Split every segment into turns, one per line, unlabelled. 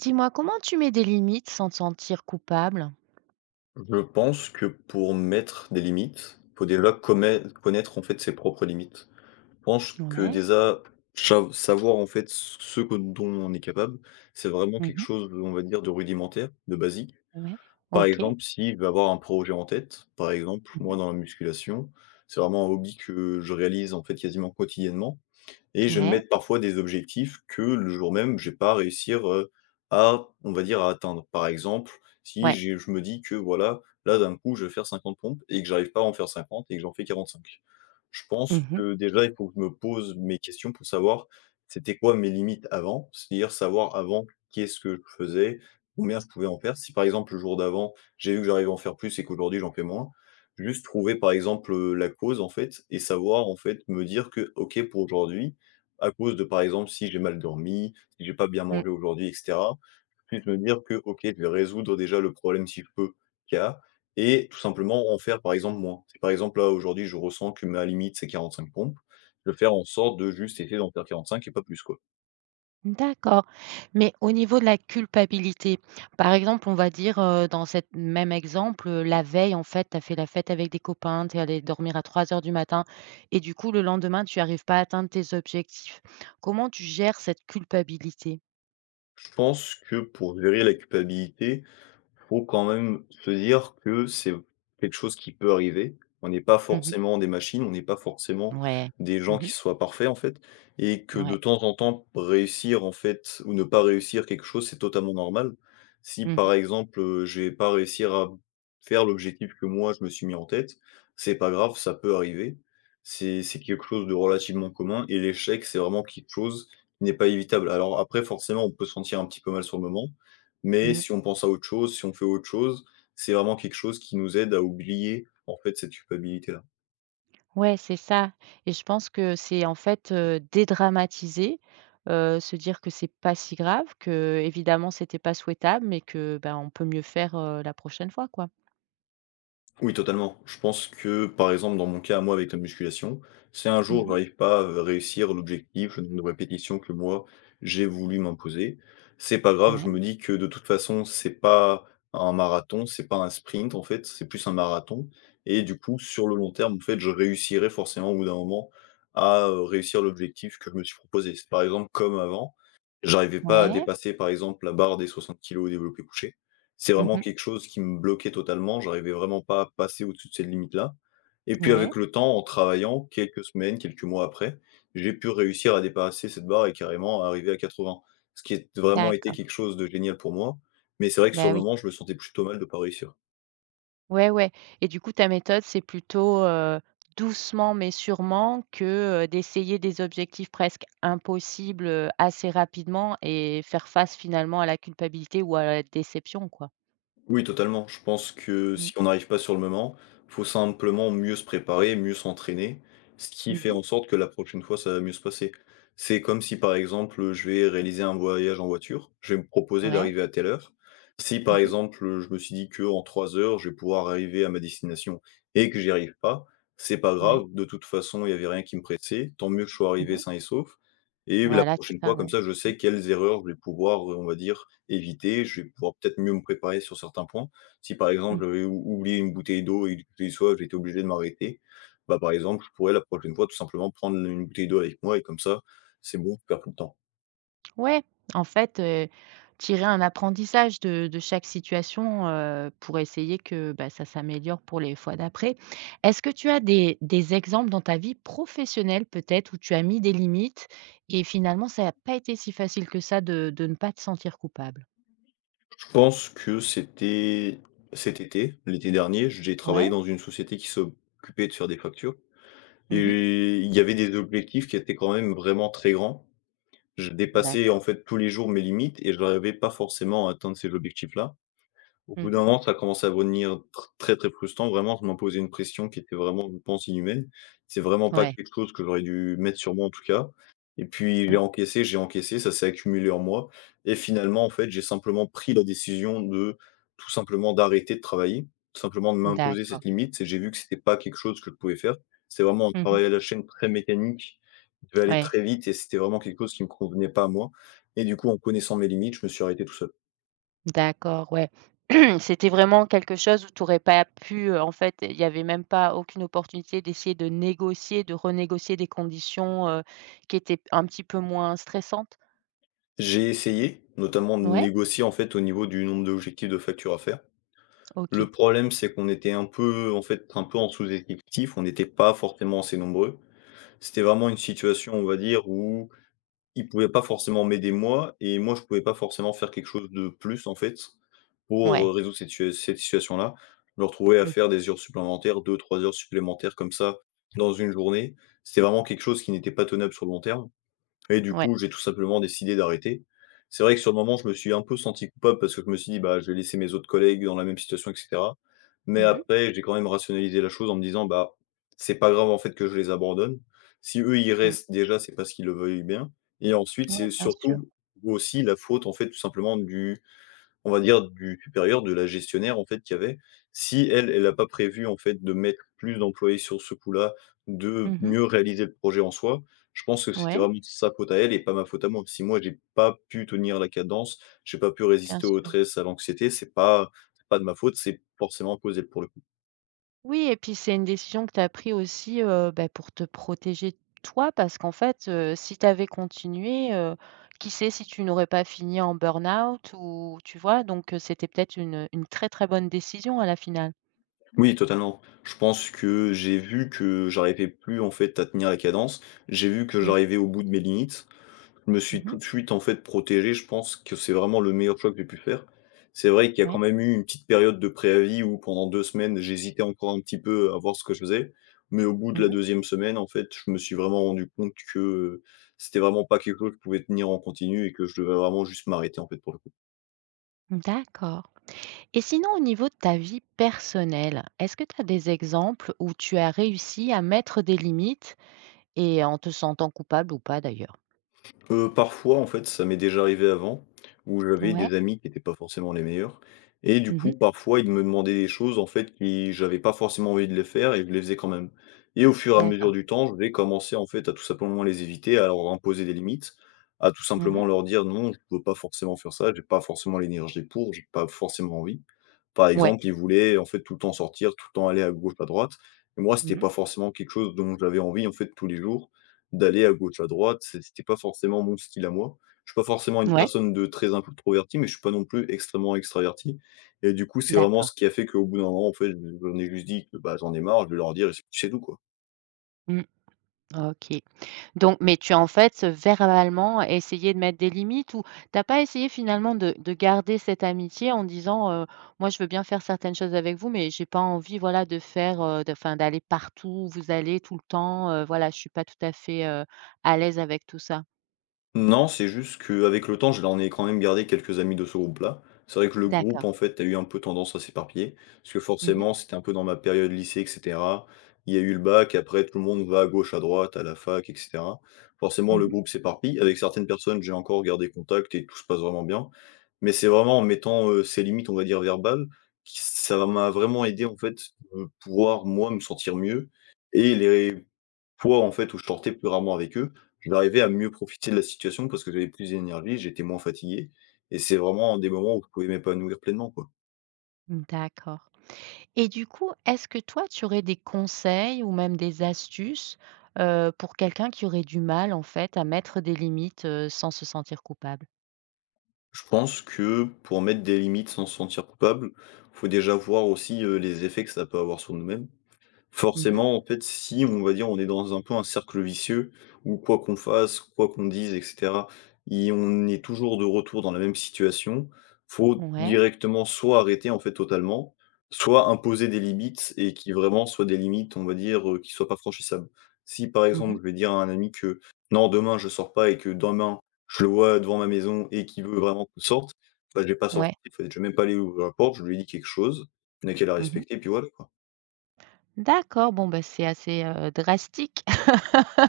Dis-moi, comment tu mets des limites sans te sentir coupable?
Je pense que pour mettre des limites, faut déjà commet connaître en fait ses propres limites. Je pense que
Ouais.
déjà chav savoir en fait ce que dont on est capable, c'est vraiment quelque
Mmh.
chose, on va dire, de rudimentaire, de basique.
Ouais,
Par
OK.
exemple, si je vais avoir un projet en tête, par exemple, moi
Mmh.
dans la musculation, c'est vraiment un hobby que je réalise en fait quasiment quotidiennement et je vais me
Ouais,
mettre parfois des objectifs que le jour même, je vais pas réussir, à, on va dire, à atteindre. Par exemple, si
ouais.
j'ai je me dis que voilà, là d'un coup je vais faire 50 pompes et que j'arrive pas à en faire 50 et que j'en fais 45. Je pense
Mmh mh.
que déjà il faut que je me pose mes questions pour savoir c'était quoi mes limites avant, c'est-à-dire savoir avant qu'est-ce que je faisais, combien je pouvais en faire. Si par exemple le jour d'avant, j'ai vu que j'arrivais à en faire plus et qu'aujourd'hui j'en fais moins, juste trouver par exemple, la cause en fait et savoir en fait me dire que: «OK pour aujourd'hui, à cause de, par exemple, si j'ai mal dormi, si j'ai pas bien
Mmh.
mangé aujourd'hui et cetera. Plus me dire que: «OK, je vais résoudre déjà le problème, si je peux, qu'il y a et tout simplement en faire, par exemple, moins». Si par exemple, là, aujourd'hui, je ressens que ma limite, c'est 45 pompes, je vais faire en sorte de juste essayer d'en faire 45 et pas plus, quoi.
D'accord, mais au niveau de la culpabilité, par exemple, on va dire, dans cet même exemple, la veille, en fait, tu as fait la fête avec des copains, tu es allé dormir à 3 heures du matin et du coup, le lendemain, tu arrives pas à atteindre tes objectifs. Comment tu gères cette culpabilité?
Je pense que pour gérer la culpabilité, faut quand même se dire que c'est quelque chose qui peut arriver. On n'est pas
Mmh.
forcément des machines, on n'est pas forcément
Ouais.
des gens
Mmh.
qui soient parfaits, en fait, et que de
Ouais.
temps en temps, réussir, en fait, ou ne pas réussir quelque chose, c'est totalement normal. Si, par
Mmh
exemple, je vais pas réussir à faire l'objectif que moi je me suis mis en tête, c'est pas grave, ça peut arriver. C'est quelque chose de relativement commun et l'échec, c'est vraiment quelque chose qui n'est pas évitable. Alors après, forcément, on peut se sentir un petit peu mal sur le moment, mais
mh.
si on pense à autre chose, si on fait autre chose, c'est vraiment quelque chose qui nous aide à oublier, en fait, cette culpabilité-là.
Ouais, c'est ça, et je pense que c'est, en fait, dédramatiser, se dire que c'est pas si grave, que évidemment c'était pas souhaitable, mais que, ben, on peut mieux faire, la prochaine fois, quoi.
Oui, totalement. Je pense que, par exemple, dans mon cas, à moi, avec la musculation, si un jour
Mmh.
j'arrive pas à réussir l'objectif, le nombre de répétitions que moi j'ai voulu m'imposer, c'est pas grave. Je me
Ouais,
dis que de toute façon, c'est pas un marathon, c'est pas un sprint en fait, c'est plus un marathon. Et du coup, sur le long terme, en fait, je réussirai forcément au bout d'un moment à réussir l'objectif que je me suis proposé. C'est par exemple comme avant, j'arrivais pas à
ouais.
dépasser, par exemple, la barre des 60 kilos au développé couché. C'est vraiment
Mmh.
quelque chose qui me bloquait totalement, j'arrivais vraiment pas à passer au-dessus de cette limite-là et puis
Ouais,
avec le temps, en travaillant, quelques semaines, quelques mois après, j'ai pu réussir à dépasser cette barre et carrément arriver à 80. Ce qui est vraiment été
d'accord.
quelque chose de génial pour moi, mais c'est vrai que sur
Bah,
le
oui.
moment, je me sentais plutôt mal de pas réussir.
Ouais, ouais, et du coup, ta méthode, c'est plutôt, doucement mais sûrement, que d'essayer des objectifs presque impossibles, assez rapidement et faire face finalement à la culpabilité ou à la déception, quoi?
Oui, totalement. Je pense que
Mmh.
si on n'arrive pas sur le moment, faut simplement mieux se préparer, mieux s'entraîner, ce qui fait
Mmh.
en sorte que la prochaine fois, ça va mieux se passer. C'est comme si, par exemple, je vais réaliser un voyage en voiture, je vais me proposer
Ouais.
d'arriver à telle heure. Si, par
Mmh.
exemple, je me suis dit que en 3 heures, je vais pouvoir arriver à ma destination et que j'y arrive pas, c'est pas
Ouais.
grave. De toute façon, il y avait rien qui me pressait. Tant mieux que je sois arrivé
Mmh.
sain et sauf. Et la
Voilà, c'est
prochaine fois,
ça, ouais.
comme ça, je sais quelles erreurs je vais pouvoir, on va dire, éviter, je vais pouvoir peut-être mieux me préparer sur certains points. Si par
Mmh mh.
exemple, j'avais ou oublié une bouteille d'eau et que j'ai soif, j'étais obligé de m'arrêter, bah, par exemple, je pourrais la prochaine fois tout simplement prendre une bouteille d'eau avec moi et comme ça, c'est bon, je perds plus de temps.
Ouais, en fait, tirer un apprentissage de chaque situation, pour essayer que, bah, ça s'améliore pour les fois d'après. Est-ce que tu as des exemples dans ta vie professionnelle peut-être où tu as mis des limites et finalement ça n'a pas été si facile que ça de ne pas te sentir coupable?
Je pense que c'était cet été, l'été dernier, j'ai travaillé
Ouais.
dans une société qui s'occupait de faire des factures
Mmh.
et il y avait des objectifs qui étaient quand même vraiment très grands. Je dépassais en
D'accord.
fait tous les jours mes limites et je n'arrivais pas forcément à atteindre ces objectifs-là. Au bout d'un
Mmh.
an, ça a commencé à devenir tr très, très frustrant. Vraiment, je m'imposais une pression qui était vraiment, je pense, inhumaine. C'est vraiment pas
Ouais.
quelque chose que j'aurais dû mettre sur moi, en tout cas. Et puis,
Mmh.
j'ai encaissé, ça s'est accumulé en moi et finalement, en fait, j'ai simplement pris la décision de, tout simplement, d'arrêter de travailler, tout simplement de m'imposer cette
D'accord.
limite et j'ai vu que c'était pas quelque chose que je pouvais faire. C'est vraiment un
Mmh.
travail à la chaîne très mécanique, qui devait aller
Ouais.
très vite et c'était vraiment quelque chose qui me convenait pas à moi et du coup, en connaissant mes limites, je me suis arrêté tout seul.
D'accord, ouais. C'était vraiment quelque chose où tu n'aurais pas pu, en fait, il n'y avait même pas aucune opportunité d'essayer de négocier, de renégocier des conditions, qui étaient un petit peu moins stressantes?
J'ai essayé, notamment de
Ouais?
négocier en fait au niveau du nombre d'objectifs de factures à faire.
OK.
Le problème, c'est qu'on était un peu, en fait, un peu en sous-effectif, on n'était pas forcément assez nombreux. C'était vraiment une situation, on va dire, où ils pouvaient pas forcément m'aider moi, et moi je pouvais pas forcément faire quelque chose de plus en fait pour
Ouais.
résoudre cette situation-là. Je me retrouvais à faire
Mmh.
des heures supplémentaires, deux, trois heures supplémentaires comme ça dans une journée. C'était vraiment quelque chose qui n'était pas tenable sur le long terme. Et du
Ouais.
coup, j'ai tout simplement décidé d'arrêter. C'est vrai que sur le moment, je me suis un peu senti coupable parce que je me suis dit: «Bah, je vais laisser mes autres collègues dans la même situation et cetera». Mais
Mmh mh.
après, j'ai quand même rationalisé la chose en me disant: «Bah, c'est pas grave en fait que je les abandonne. Si eux ils
Mmh.
restent déjà, c'est parce qu'ils le veuillent bien» et ensuite,
Ouais,
c'est
bien sûr.
surtout aussi la faute en fait tout simplement du on va dire du supérieur, de la gestionnaire en fait qu'il y avait. Si elle, elle n'a pas prévu en fait de mettre plus d'employés sur ce coup-là, de
Mmh.
mieux réaliser le projet en soi, je pense que c'était
Ouais,
vraiment sa faute à elle et pas ma faute à moi. Si moi j'ai pas pu tenir la cadence, j'ai pas pu
bien
résister au
sûr.
stress, à l'anxiété, c'est pas de ma faute, c'est forcément à cause d'elle pour le coup.
Oui, et puis c'est une décision que tu as pris aussi, bah, pour te protéger toi, parce qu'en fait, si tu avais continué, qui sait si tu n'aurais pas fini en burn-out, ou tu vois? Donc, c'était peut-être une très, très bonne décision à la finale.
Oui, totalement. Je pense que j'ai vu que j'arrivais plus en fait à tenir la cadence, j'ai vu que
Mmh.
j'arrivais au bout de mes limites. Je me suis tout
Mmh.
de suite, en fait, protégé. Je pense que c'est vraiment le meilleur choix que j'ai pu faire. C'est vrai qu'il y a
Ouais.
quand même eu une petite période de préavis où pendant 2 semaines, j'hésitais encore un petit peu à voir ce que je faisais. Mais au bout de la
Mmh.
deuxième semaine, en fait, je me suis vraiment rendu compte que, c'était vraiment pas quelque chose que je pouvais tenir en continu et que je devais vraiment juste m'arrêter, en fait, pour le coup.
D'accord. Et sinon, au niveau de ta vie personnelle, est-ce que tu as des exemples où tu as réussi à mettre des limites, et en te sentant coupable ou pas d'ailleurs?
Parfois, en fait, ça m'est déjà arrivé avant, où j'avais
Ouais.
des amis qui n'étaient pas forcément les meilleurs et du
Mmh.
coup, parfois, ils me demandaient des choses, en fait, qui j'avais pas forcément envie de les faire et je les faisais quand même et au fur et à mesure
D'accord.
du temps, je vais commencer, en fait, à tout simplement les éviter, à leur imposer des limites, à tout simplement
Mmh.
leur dire: «Non, je peux pas forcément faire ça, j'ai pas forcément l'énergie pour, j'ai pas forcément envie». Par
Ouais.
exemple, ils voulaient, en fait, tout le temps sortir, tout le temps aller à gauche, à droite et moi, c'était
Mmh.
pas forcément quelque chose dont j'avais envie, en fait, tous les jours d'aller à gauche, à droite, c'était pas forcément mon style à moi. Je suis pas forcément une
Ouais.
personne de très introvertie, mais je suis pas non plus extrêmement extraverti et du coup, c'est vraiment
D'accord.
ce qui a fait qu'au bout d'un moment, en fait, j'en ai juste dit que, bah, j'en ai marre, je vais leur dire et c'est tout, quoi.
Mmh, OK. Donc, mais tu as, en fait, verbalement essayé de mettre des limites, ou t'as pas essayé finalement de garder cette amitié en disant, «Moi, je veux bien faire certaines choses avec vous, mais j'ai pas envie, voilà, de faire, de enfin, d'aller partout où vous allez tout le temps, voilà, je suis pas tout à fait, à l'aise avec tout ça».
Non, c'est juste qu'avec le temps, je l'en ai quand même gardé quelques amis de ce groupe-là. C'est vrai que le groupe,
D'accord.
en fait, a eu un peu tendance à s'éparpiller, parce que
Mmh mh.
forcément, c'était un peu dans ma période lycée, et cetera. Il y a eu le bac, après, tout le monde va à gauche, à droite, à la fac, et cetera. Forcément, le
Mmh.
groupe s'éparpille. Avec certaines personnes, j'ai encore gardé contact et tout se passe vraiment bien. Mais c'est vraiment en mettant ces limites, on va dire, verbales, ça m'a vraiment aidé, en fait, pouvoir, moi, me sentir mieux et les fois, en fait, où je sortais plus rarement avec eux. J'arrivais à mieux profiter de la situation parce que j'avais plus d'énergie, j'étais moins fatigué et c'est vraiment des moments où je pouvais m'épanouir pleinement, quoi.
Mmh, d'accord. Et du coup, est-ce que toi, tu aurais des conseils ou même des astuces, pour quelqu'un qui aurait du mal, en fait, à mettre des limites, sans se sentir coupable?
Je pense que pour mettre des limites sans se sentir coupable, faut déjà voir aussi, les effets que ça peut avoir sur nous-mêmes.
Mmh mh.
Forcément, en fait, si on va dire, on est dans un peu un cercle vicieux où quoi qu'on fasse, quoi qu'on dise et cetera, i on est toujours de retour dans la même situation. Faut
Ouais.
directement soit arrêter, en fait, totalement, soit imposer des limites et qui vraiment soient des limites, on va dire, qui soient pas franchissables. Si, par
Mmh
exemple,
mh.
je vais dire à un ami que: «Non, demain je sors pas» et que demain, je le vois devant ma maison et qu'il veut vraiment qu'on sorte, bah, je vais pas sortir,
Ouais.
en fait, je vais même pas aller ouvrir la porte, je lui ai dit quelque chose, il y a qu'à la
Mmh mh.
respecter puis voilà, quoi.
D'accord, bon, bah, c'est assez, drastique.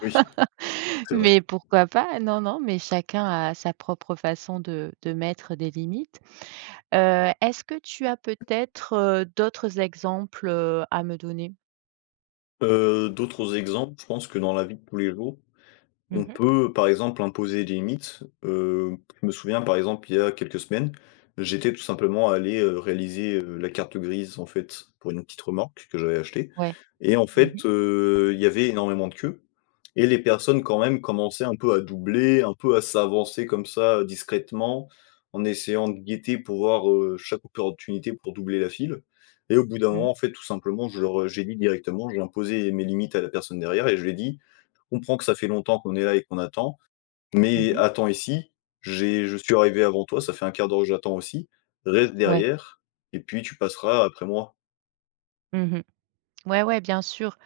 Oui, c'est vrai.
Mais pourquoi pas? Non, non, mais chacun a sa propre façon de mettre des limites. Est-ce que tu as peut-être, d'autres exemples, à me donner?
D'autres exemples, je pense que dans la vie de tous les jours,
Mmh
on
mh.
peut, par exemple, imposer des limites. Je me souviens, par exemple, il y a quelques semaines, j'étais tout simplement allé, réaliser, la carte grise, en fait, pour une petite remorque que j'avais achetée
Ouais.
et en
Mmh mh.
fait, il y avait énormément de queues et les personnes, quand même, commençaient un peu à doubler, un peu à s'avancer comme ça, discrètement, en essayant de guetter pour voir, chaque opportunité pour doubler la file et au bout d'un moment,
Mmh.
en fait, tout simplement, j'ai dit directement, j'ai imposé mes limites à la personne derrière et je lui ai dit: comprends que ça fait longtemps qu'on est là et qu'on attend,
Mmh
mais
mh.
attends ici, j'ai je suis arrivé avant toi, ça fait un quart d'heure que j'attends aussi, reste
Ouais.
derrière et puis tu passeras après moi».
Mmh mh. Ouais, ouais, bien sûr.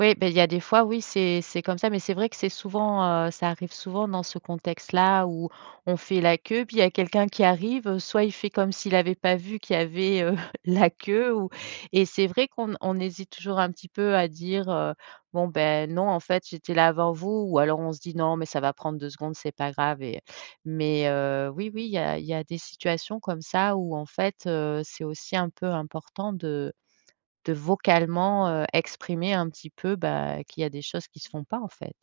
Oui, ben il y a des fois, oui, c'est comme ça, mais c'est vrai que c'est souvent, ça arrive souvent dans ce contexte-là où on fait la queue, puis il y a quelqu'un qui arrive, soit il fait comme s'il avait pas vu qu'il y avait, la queue, ou et c'est vrai qu'on hésite toujours un petit peu à dire, «Bon, ben non, en fait, j'étais là avant vous», ou alors on se dit: «Non, mais ça va prendre 2 secondes, c'est pas grave», et mais oui, oui, il y a des situations comme ça où, en fait, c'est aussi un peu important de vocalement, exprimer un petit peu, bah, qu'il y a des choses qui se font pas en fait.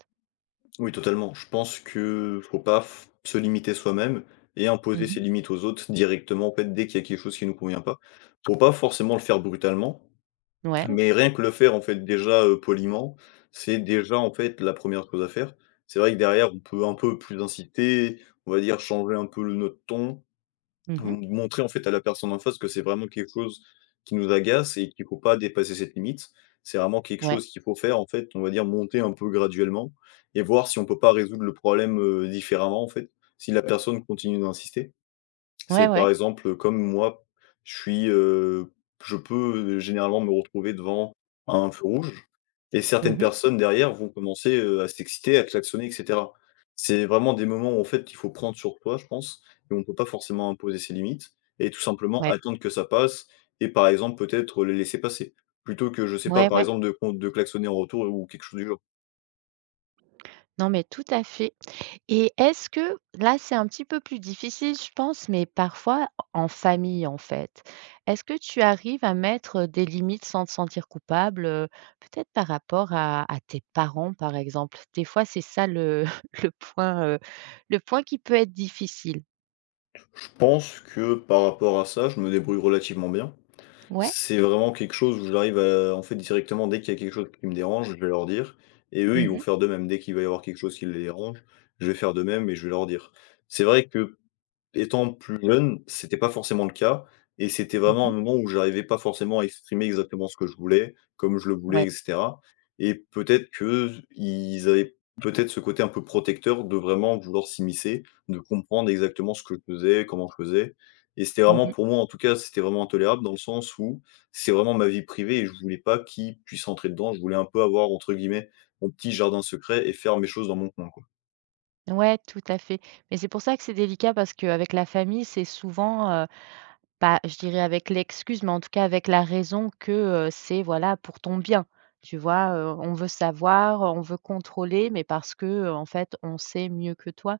Oui, totalement. Je pense que faut pas f se limiter soi-même et imposer
Mmh.
ses limites aux autres directement, en fait, dès qu'il y a quelque chose qui nous convient pas. Faut pas forcément le faire brutalement,
Ouais.
mais rien que le faire, en fait, déjà, poliment, c'est déjà, en fait, la première chose à faire. C'est vrai que derrière, on peut un peu plus inciter, on va dire changer un peu le notre ton,
Mmh.
M montrer en fait à la personne en face que c'est vraiment quelque chose qui nous agace et qu'il faut pas dépasser cette limite. C'est vraiment quelque
Ouais.
chose qu'il faut faire en fait, on va dire monter un peu graduellement et voir si on peut pas résoudre le problème, différemment en fait, si la personne continue d'insister.
Ouais,
C'est par
ouais.
exemple comme moi, je suis, je peux généralement me retrouver devant un feu rouge et certaines
Mmh.
personnes derrière vont commencer, à s'exciter, à klaxonner et cetera. C'est vraiment des moments où en fait il faut prendre sur toi je pense et on ne peut pas forcément imposer ses limites et tout simplement
Ouais.
attendre que ça passe et par exemple peut-être les laisser passer. Plutôt que je sais pas
Ouais,
par
ouais.
exemple de klaxonner en retour ou quelque chose du genre.
Non, mais tout à fait, et est-ce que là, c'est un petit peu plus difficile, je pense, mais parfois en famille, en fait. Est-ce que tu arrives à mettre des limites sans te sentir coupable, peut-être par rapport à tes parents, par exemple? Des fois, c'est ça le le le point qui peut être difficile.
Je pense que par rapport à ça, je me débrouille relativement bien.
Ouais?
C'est vraiment quelque chose où j'arrive à en fait, directement, dès qu'il y a quelque chose qui me dérange, je vais leur dire et eux, ils
Mmh
vont
mh.
faire de même. Dès qu'il va y avoir quelque chose qui les dérange, je vais faire de même et je vais leur dire. C'est vrai que étant plus jeune, c'était pas forcément le cas et c'était vraiment
Mmh.
un moment où j'arrivais pas forcément à exprimer exactement ce que je voulais, comme je le voulais
Ouais.
et cetera et peut-être qu'ils avaient peut-être ce côté un peu protecteur de vraiment vouloir s'immiscer, de comprendre exactement ce que je faisais, comment je faisais et c'était
Mmh
vraiment
mh.
pour moi, en tout cas, c'était vraiment intolérable dans le sens où c'est vraiment ma vie privée et je voulais pas qu'ils puissent entrer dedans. Je voulais un peu avoir, entre guillemets, «mon petit jardin secret» et faire mes choses dans mon coin, quoi.
Ouais, tout à fait. Mais c'est pour ça que c'est délicat, parce qu'avec la famille, c'est souvent, bah, je dirais avec l'excuse, mais en tout cas avec la raison que, c'est voilà pour ton bien. Tu vois? On veut savoir, on veut contrôler, mais parce que, en fait, on sait mieux que toi.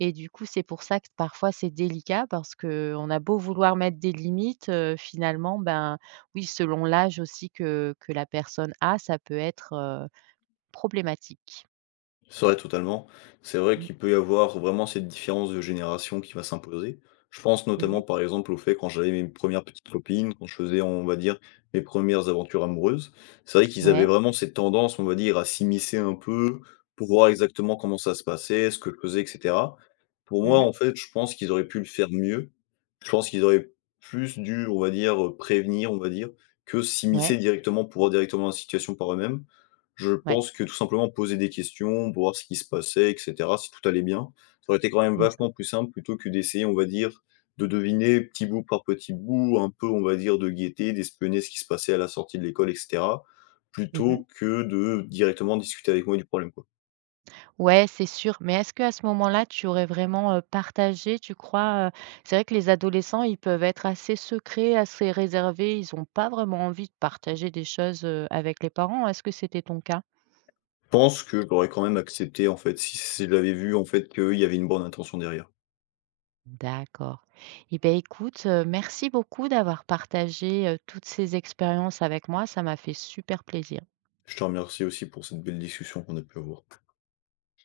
Et du coup, c'est pour ça que parfois c'est délicat, parce qu'on a beau vouloir mettre des limites, finalement, ben, oui, selon l'âge aussi que la personne a, ça peut être, problématique.
C'est vrai, totalement. C'est vrai
Mmh.
qu'il peut y avoir vraiment cette différence de génération qui va s'imposer. Je pense notamment,
Mmh.
par exemple, au fait quand j'avais mes premières petites copines, quand je faisais, on va dire, mes premières aventures amoureuses. C'est vrai qu'ils avaient
Ouais.
vraiment cette tendance, on va dire, à s'immiscer un peu pour voir exactement comment ça se passait, ce que je faisais, et cetera. Pour moi,
Mmh.
en fait, je pense qu'ils auraient pu le faire mieux. Je pense qu'ils auraient plus dû, on va dire, prévenir, on va dire, que
Ouais.
s'immiscer directement pour voir directement la situation par eux-mêmes. Je
Ouais.
pense que tout simplement poser des questions pour voir ce qui se passait et cetera, si tout allait bien. Ça aurait été quand même
Mmh mh.
vachement plus simple plutôt que d'essayer, on va dire, de deviner petit bout par petit bout, un peu, on va dire, de guetter, d'espionner ce qui se passait à la sortie de l'école et cetera,
Mmh.
plutôt que de directement discuter avec moi du problème, quoi.
Ouais, c'est sûr, mais est-ce que à ce moment-là, tu aurais vraiment, partagé, tu crois, C'est vrai que les adolescents, ils peuvent être assez secrets, assez réservés, ils n'ont pas vraiment envie de partager des choses, avec les parents. Est-ce que c'était ton cas?
Je pense que j'aurais quand même accepté, en fait, si j'avais vu, en fait, qu'il y avait une bonne intention derrière.
D'accord. Et beh, écoute, merci beaucoup d'avoir partagé, toutes ces expériences avec moi, ça m'a fait super plaisir.
Je te remercie aussi pour cette belle discussion qu'on a pu avoir.